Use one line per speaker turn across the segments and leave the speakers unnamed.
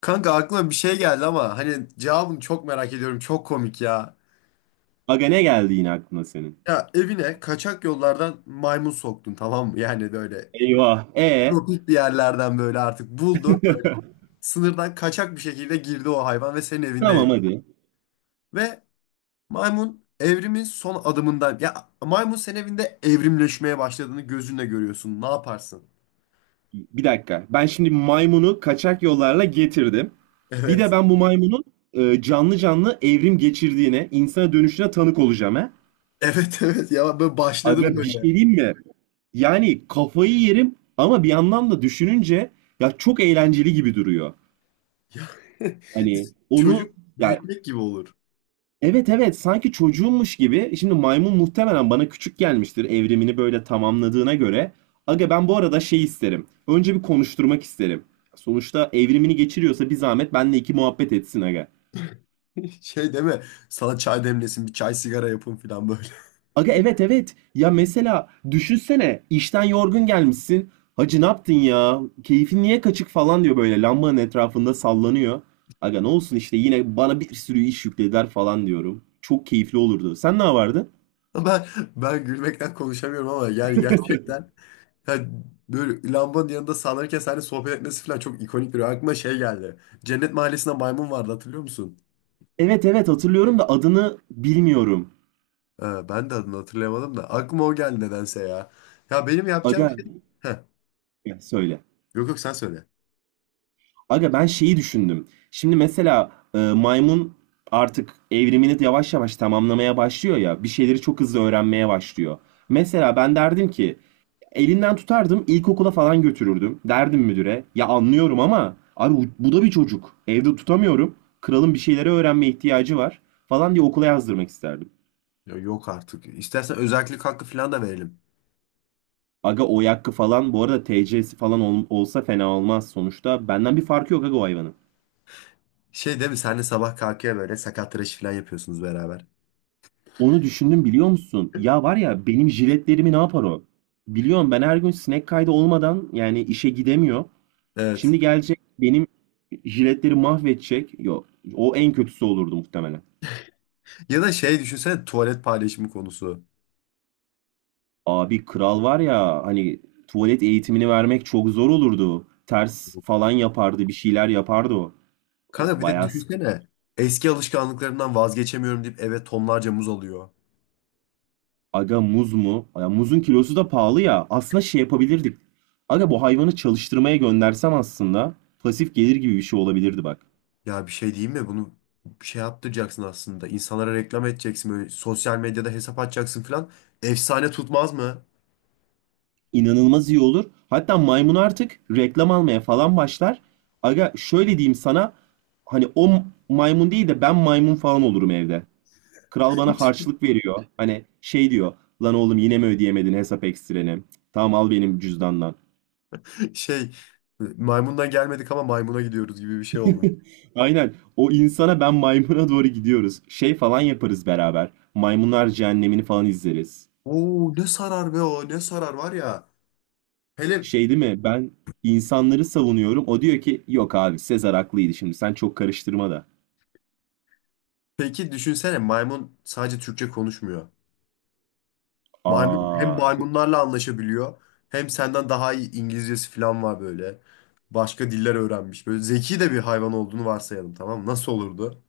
Kanka aklıma bir şey geldi ama hani cevabını çok merak ediyorum. Çok komik ya.
Aga ne geldi yine aklına senin?
Ya evine kaçak yollardan maymun soktun, tamam mı? Yani böyle
Eyvah. E.
tropik bir yerlerden böyle artık buldun. Sınırdan kaçak bir şekilde girdi o hayvan ve senin evinde
Tamam
yaşıyor.
hadi.
Ve maymun evrimin son adımından, ya maymun senin evinde evrimleşmeye başladığını gözünle görüyorsun. Ne yaparsın?
Bir dakika. Ben şimdi maymunu kaçak yollarla getirdim. Bir de
Evet.
ben bu maymunun canlı canlı evrim geçirdiğine, insana dönüşüne tanık olacağım he.
Evet evet, ya böyle başladı
Aga bir şey
böyle.
diyeyim mi? Yani kafayı yerim ama bir yandan da düşününce ya çok eğlenceli gibi duruyor.
Ya,
Hani onu
çocuk
ya.
büyütmek gibi olur.
Evet evet, sanki çocuğummuş gibi. Şimdi maymun muhtemelen bana küçük gelmiştir evrimini böyle tamamladığına göre. Aga ben bu arada şey isterim. Önce bir konuşturmak isterim. Sonuçta evrimini geçiriyorsa bir zahmet benle iki muhabbet etsin aga.
Şey deme, sana çay demlesin, bir çay sigara yapın falan böyle.
Aga evet evet. Ya mesela düşünsene işten yorgun gelmişsin. Hacı ne yaptın ya? Keyfin niye kaçık falan diyor böyle lambanın etrafında sallanıyor. Aga ne olsun işte yine bana bir sürü iş yüklediler falan diyorum. Çok keyifli olurdu. Sen ne yapardın?
Ben ben gülmekten konuşamıyorum ama yani gerçekten, yani böyle lambanın yanında sallanırken seninle sohbet etmesi falan çok ikonik, bir aklıma şey geldi. Cennet Mahallesi'nde maymun vardı, hatırlıyor musun?
Evet evet hatırlıyorum da adını bilmiyorum.
Ben de adını hatırlayamadım da aklıma o geldi nedense ya. Ya benim yapacağım
Aga
şey... Heh,
ya söyle.
yok sen söyle.
Aga ben şeyi düşündüm. Şimdi mesela maymun artık evrimini yavaş yavaş tamamlamaya başlıyor ya. Bir şeyleri çok hızlı öğrenmeye başlıyor. Mesela ben derdim ki elinden tutardım ilkokula falan götürürdüm. Derdim müdüre ya anlıyorum ama abi bu da bir çocuk. Evde tutamıyorum. Kralın bir şeyleri öğrenmeye ihtiyacı var falan diye okula yazdırmak isterdim.
Ya yok artık. İstersen özellik hakkı falan da verelim.
Aga o yakkı falan bu arada TC'si falan olsa fena olmaz sonuçta. Benden bir farkı yok aga o hayvanın.
Şey değil mi? Senle sabah kalkıyor, böyle sakat tıraşı falan yapıyorsunuz beraber.
Onu düşündüm biliyor musun? Ya var ya benim jiletlerimi ne yapar o? Biliyorum ben her gün sinek kaydı olmadan yani işe gidemiyor.
Evet.
Şimdi gelecek benim jiletleri mahvedecek. Yok, o en kötüsü olurdu muhtemelen.
Ya da şey, düşünsene tuvalet paylaşımı konusu.
Abi kral var ya hani tuvalet eğitimini vermek çok zor olurdu. Ters falan yapardı bir şeyler yapardı o. O
Kanka bir de
bayağı.
düşünsene, eski alışkanlıklarından vazgeçemiyorum deyip eve tonlarca muz alıyor.
Aga muz mu? Ya muzun kilosu da pahalı ya. Aslında şey yapabilirdik. Aga bu hayvanı çalıştırmaya göndersem aslında pasif gelir gibi bir şey olabilirdi bak.
Ya bir şey diyeyim mi, bunu bir şey yaptıracaksın aslında. İnsanlara reklam edeceksin, böyle sosyal medyada hesap açacaksın falan. Efsane tutmaz mı?
İnanılmaz iyi olur. Hatta maymun artık reklam almaya falan başlar. Aga şöyle diyeyim sana. Hani o maymun değil de ben maymun falan olurum evde. Kral bana harçlık veriyor. Hani şey diyor. Lan oğlum yine mi ödeyemedin hesap ekstreni? Tamam al benim cüzdandan.
Şey, maymundan gelmedik ama maymuna gidiyoruz gibi bir şey oldu bu.
Aynen. O insana ben maymuna doğru gidiyoruz. Şey falan yaparız beraber. Maymunlar Cehennemini falan izleriz.
Oo ne sarar be, o ne sarar var ya. Hele
Şey değil mi? Ben insanları savunuyorum. O diyor ki yok abi Sezar haklıydı şimdi. Sen çok karıştırma da.
peki düşünsene, maymun sadece Türkçe konuşmuyor. Maymun hem
Aa,
maymunlarla anlaşabiliyor, hem senden daha iyi İngilizcesi falan var böyle. Başka diller öğrenmiş. Böyle zeki de bir hayvan olduğunu varsayalım, tamam mı? Nasıl olurdu?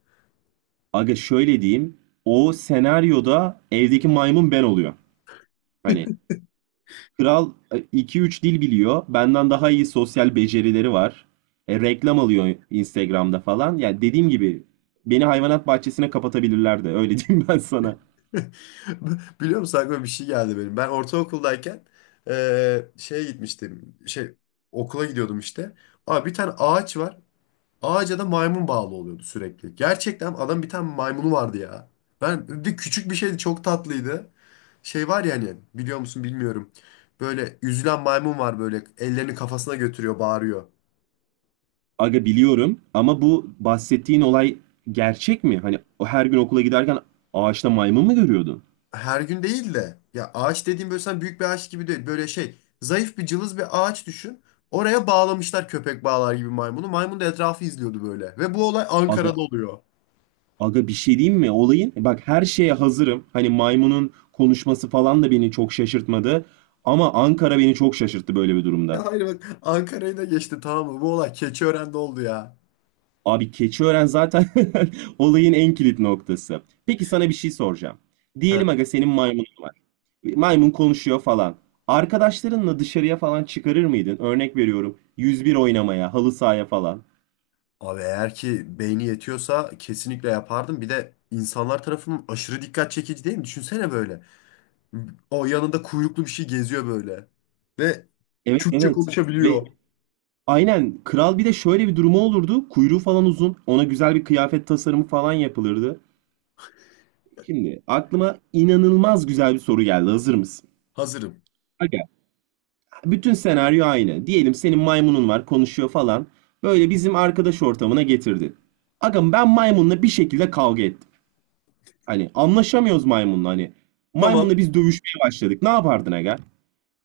aga şöyle diyeyim. O senaryoda evdeki maymun ben oluyor. Hani kral iki üç dil biliyor. Benden daha iyi sosyal becerileri var. Reklam alıyor Instagram'da falan. Ya dediğim gibi beni hayvanat bahçesine kapatabilirlerdi. Öyle diyeyim ben sana.
Biliyor musun, aklıma bir şey geldi benim. Ben ortaokuldayken şeye gitmiştim. Şey, okula gidiyordum işte. Abi bir tane ağaç var. Ağaca da maymun bağlı oluyordu sürekli. Gerçekten adam bir tane maymunu vardı ya. Ben bir küçük bir şeydi, çok tatlıydı. Şey var ya, hani biliyor musun bilmiyorum. Böyle üzülen maymun var, böyle ellerini kafasına götürüyor, bağırıyor.
Aga biliyorum ama bu bahsettiğin olay gerçek mi? Hani o her gün okula giderken ağaçta maymun mu görüyordun?
Her gün değil de, ya ağaç dediğim böyle sen büyük bir ağaç gibi değil. Böyle şey, zayıf bir cılız bir ağaç düşün. Oraya bağlamışlar köpek bağlar gibi maymunu. Maymun da etrafı izliyordu böyle. Ve bu olay
Aga,
Ankara'da oluyor.
aga bir şey diyeyim mi? Olayın e bak her şeye hazırım. Hani maymunun konuşması falan da beni çok şaşırtmadı. Ama Ankara beni çok şaşırttı böyle bir durumda.
Ya hayır bak, Ankara'yı da geçti tamam mı? Bu olay Keçiören'de oldu ya.
Abi Keçiören zaten olayın en kilit noktası. Peki sana bir şey soracağım. Diyelim
Heh.
aga senin maymunun var. Maymun konuşuyor falan. Arkadaşlarınla dışarıya falan çıkarır mıydın? Örnek veriyorum. 101 oynamaya, halı sahaya falan.
Abi eğer ki beyni yetiyorsa kesinlikle yapardım. Bir de insanlar tarafından aşırı dikkat çekici değil mi? Düşünsene böyle. O yanında kuyruklu bir şey geziyor böyle. Ve
Evet
Türkçe
evet. Ve
konuşabiliyor.
aynen kral bir de şöyle bir durumu olurdu. Kuyruğu falan uzun. Ona güzel bir kıyafet tasarımı falan yapılırdı. Şimdi aklıma inanılmaz güzel bir soru geldi. Hazır mısın?
Hazırım.
Aga. Bütün senaryo aynı. Diyelim senin maymunun var, konuşuyor falan. Böyle bizim arkadaş ortamına getirdin. Aga ben maymunla bir şekilde kavga ettim. Hani anlaşamıyoruz maymunla hani. Maymunla
Tamam.
biz dövüşmeye başladık. Ne yapardın aga?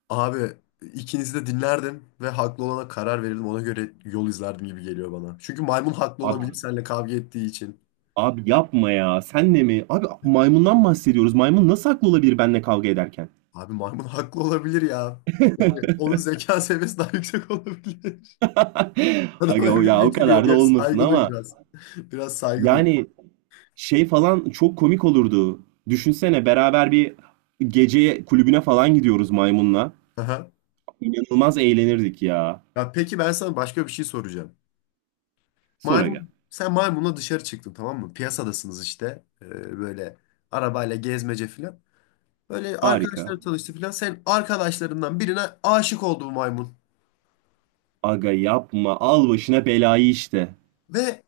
Abi ikinizi de dinlerdim ve haklı olana karar verirdim. Ona göre yol izlerdim gibi geliyor bana. Çünkü maymun haklı
Abi,
olabilir seninle kavga ettiği için.
abi yapma ya. Sen de mi? Abi maymundan bahsediyoruz. Maymun nasıl haklı olabilir benimle kavga ederken?
Abi maymun haklı olabilir ya. Yani onun zeka seviyesi daha yüksek olabilir. Adam
Aga o
evrim
ya o
geçiriyor.
kadar da
Biraz
olmasın
saygı duy
ama
biraz. Biraz saygı duy.
yani şey falan çok komik olurdu. Düşünsene beraber bir gece kulübüne falan gidiyoruz maymunla.
Aha.
İnanılmaz eğlenirdik ya.
Ya peki, ben sana başka bir şey soracağım.
Sor aga.
Maymun, sen maymunla dışarı çıktın tamam mı? Piyasadasınız işte. Böyle arabayla gezmece filan. Böyle
Harika.
arkadaşları tanıştı filan. Sen arkadaşlarından birine aşık oldu bu maymun.
Aga yapma. Al başına belayı işte.
Ve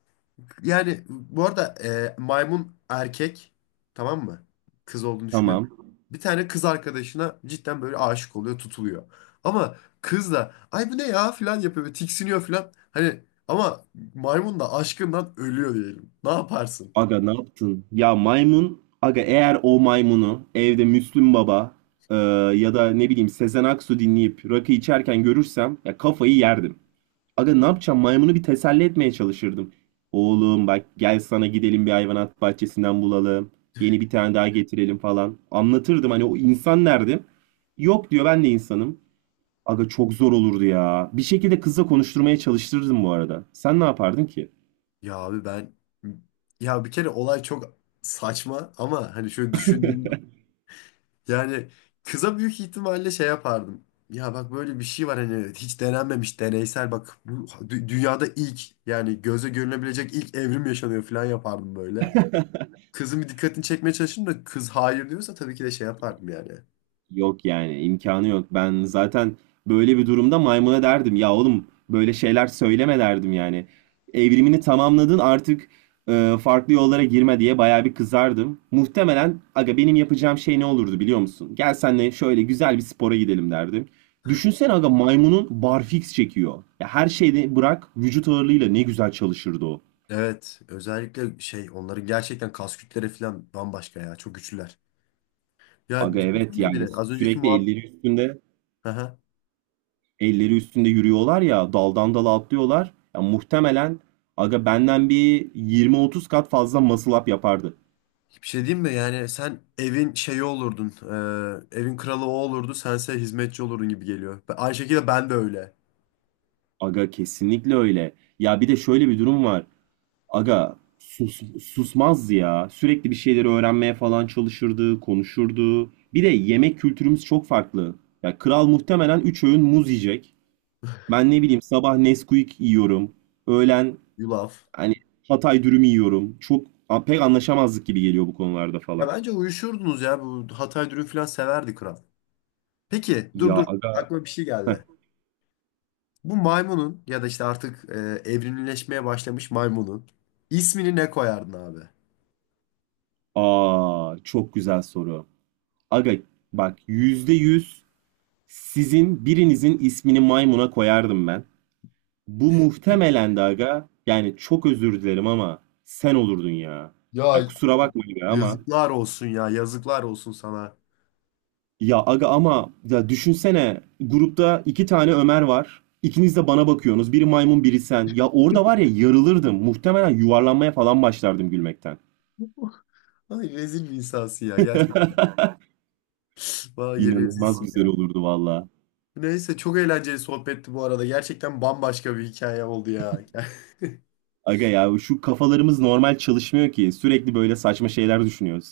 yani bu arada maymun erkek, tamam mı? Kız olduğunu düşünmedim.
Tamam.
Bir tane kız arkadaşına cidden böyle aşık oluyor, tutuluyor. Ama kız da ay bu ne ya filan yapıyor, böyle tiksiniyor filan. Hani ama maymun da aşkından ölüyor diyelim. Ne yaparsın?
Aga ne yaptın? Ya maymun. Aga eğer o maymunu evde Müslüm Baba e, ya da ne bileyim Sezen Aksu dinleyip rakı içerken görürsem ya kafayı yerdim. Aga ne yapacağım? Maymunu bir teselli etmeye çalışırdım. Oğlum bak gel sana gidelim bir hayvanat bahçesinden bulalım. Yeni bir tane daha getirelim falan. Anlatırdım hani o insan nerede? Yok diyor ben de insanım. Aga çok zor olurdu ya. Bir şekilde kızla konuşturmaya çalıştırırdım bu arada. Sen ne yapardın ki?
Ya abi ben, ya bir kere olay çok saçma, ama hani şöyle düşündüğüm, yani kıza büyük ihtimalle şey yapardım. Ya bak böyle bir şey var, hani hiç denenmemiş deneysel, bak bu dünyada ilk, yani göze görünebilecek ilk evrim yaşanıyor falan yapardım böyle. Kızın bir dikkatini çekmeye çalışırım da, kız hayır diyorsa tabii ki de şey yapardım yani.
Yok yani imkanı yok. Ben zaten böyle bir durumda maymuna derdim ya oğlum böyle şeyler söyleme derdim yani. Evrimini tamamladın artık farklı yollara girme diye bayağı bir kızardım. Muhtemelen aga benim yapacağım şey ne olurdu biliyor musun? Gel senle şöyle güzel bir spora gidelim derdim. Düşünsene aga maymunun barfiks çekiyor. Ya her şeyde bırak vücut ağırlığıyla ne güzel çalışırdı o.
Evet özellikle şey, onların gerçekten kas kütleri falan bambaşka ya, çok güçlüler. Ya
Aga evet
düşünsene
yani
bile az önceki
sürekli
muhabbet.
elleri üstünde elleri üstünde yürüyorlar ya daldan dala atlıyorlar. Ya muhtemelen aga benden bir 20-30 kat fazla muscle up yapardı.
Bir şey diyeyim mi? Yani sen evin şeyi olurdun. Evin kralı o olurdu. Sense hizmetçi olurdun gibi geliyor. Ben- aynı şekilde ben de öyle.
Aga kesinlikle öyle. Ya bir de şöyle bir durum var. Aga sus, susmazdı ya. Sürekli bir şeyleri öğrenmeye falan çalışırdı, konuşurdu. Bir de yemek kültürümüz çok farklı. Ya kral muhtemelen 3 öğün muz yiyecek. Ben ne bileyim sabah Nesquik yiyorum. Öğlen
Yulaf.
hani Hatay dürüm yiyorum. Çok pek anlaşamazlık gibi geliyor bu konularda
Ya
falan.
bence uyuşurdunuz ya. Bu Hatay dürüm falan severdi kral. Peki dur
Ya
dur.
aga.
Aklıma bir şey
Heh.
geldi. Bu maymunun ya da işte artık evrimleşmeye başlamış maymunun ismini ne koyardın abi?
Aa, çok güzel soru. Aga bak yüzde yüz sizin birinizin ismini maymuna koyardım ben. Bu muhtemelen de aga yani çok özür dilerim ama sen olurdun ya.
Ya
Ya kusura bakma aga ama.
yazıklar olsun ya. Yazıklar olsun sana.
Ya aga ama ya düşünsene grupta iki tane Ömer var. İkiniz de bana bakıyorsunuz. Biri maymun biri sen. Ya orada var ya yarılırdım. Muhtemelen yuvarlanmaya falan başlardım gülmekten.
Ay rezil bir insansın ya. Gerçekten. Vay
İnanılmaz
rezilsin
güzel
ya.
olurdu valla.
Neyse, çok eğlenceli sohbetti bu arada. Gerçekten bambaşka bir hikaye oldu ya.
Aga ya şu kafalarımız normal çalışmıyor ki. Sürekli böyle saçma şeyler düşünüyoruz.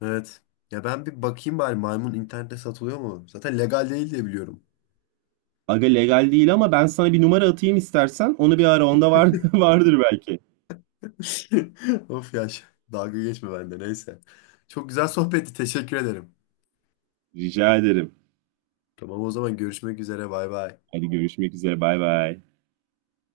Evet. Ya ben bir bakayım bari, maymun internette satılıyor mu? Zaten legal değil diye biliyorum.
Aga legal değil ama ben sana bir numara atayım istersen. Onu bir ara onda var, vardır belki.
Of ya. Ş- Dalga geçme bende, neyse. Çok güzel sohbetti. Teşekkür ederim.
Rica ederim.
Tamam o zaman, görüşmek üzere. Bay bay.
Hadi görüşmek üzere. Bay bay.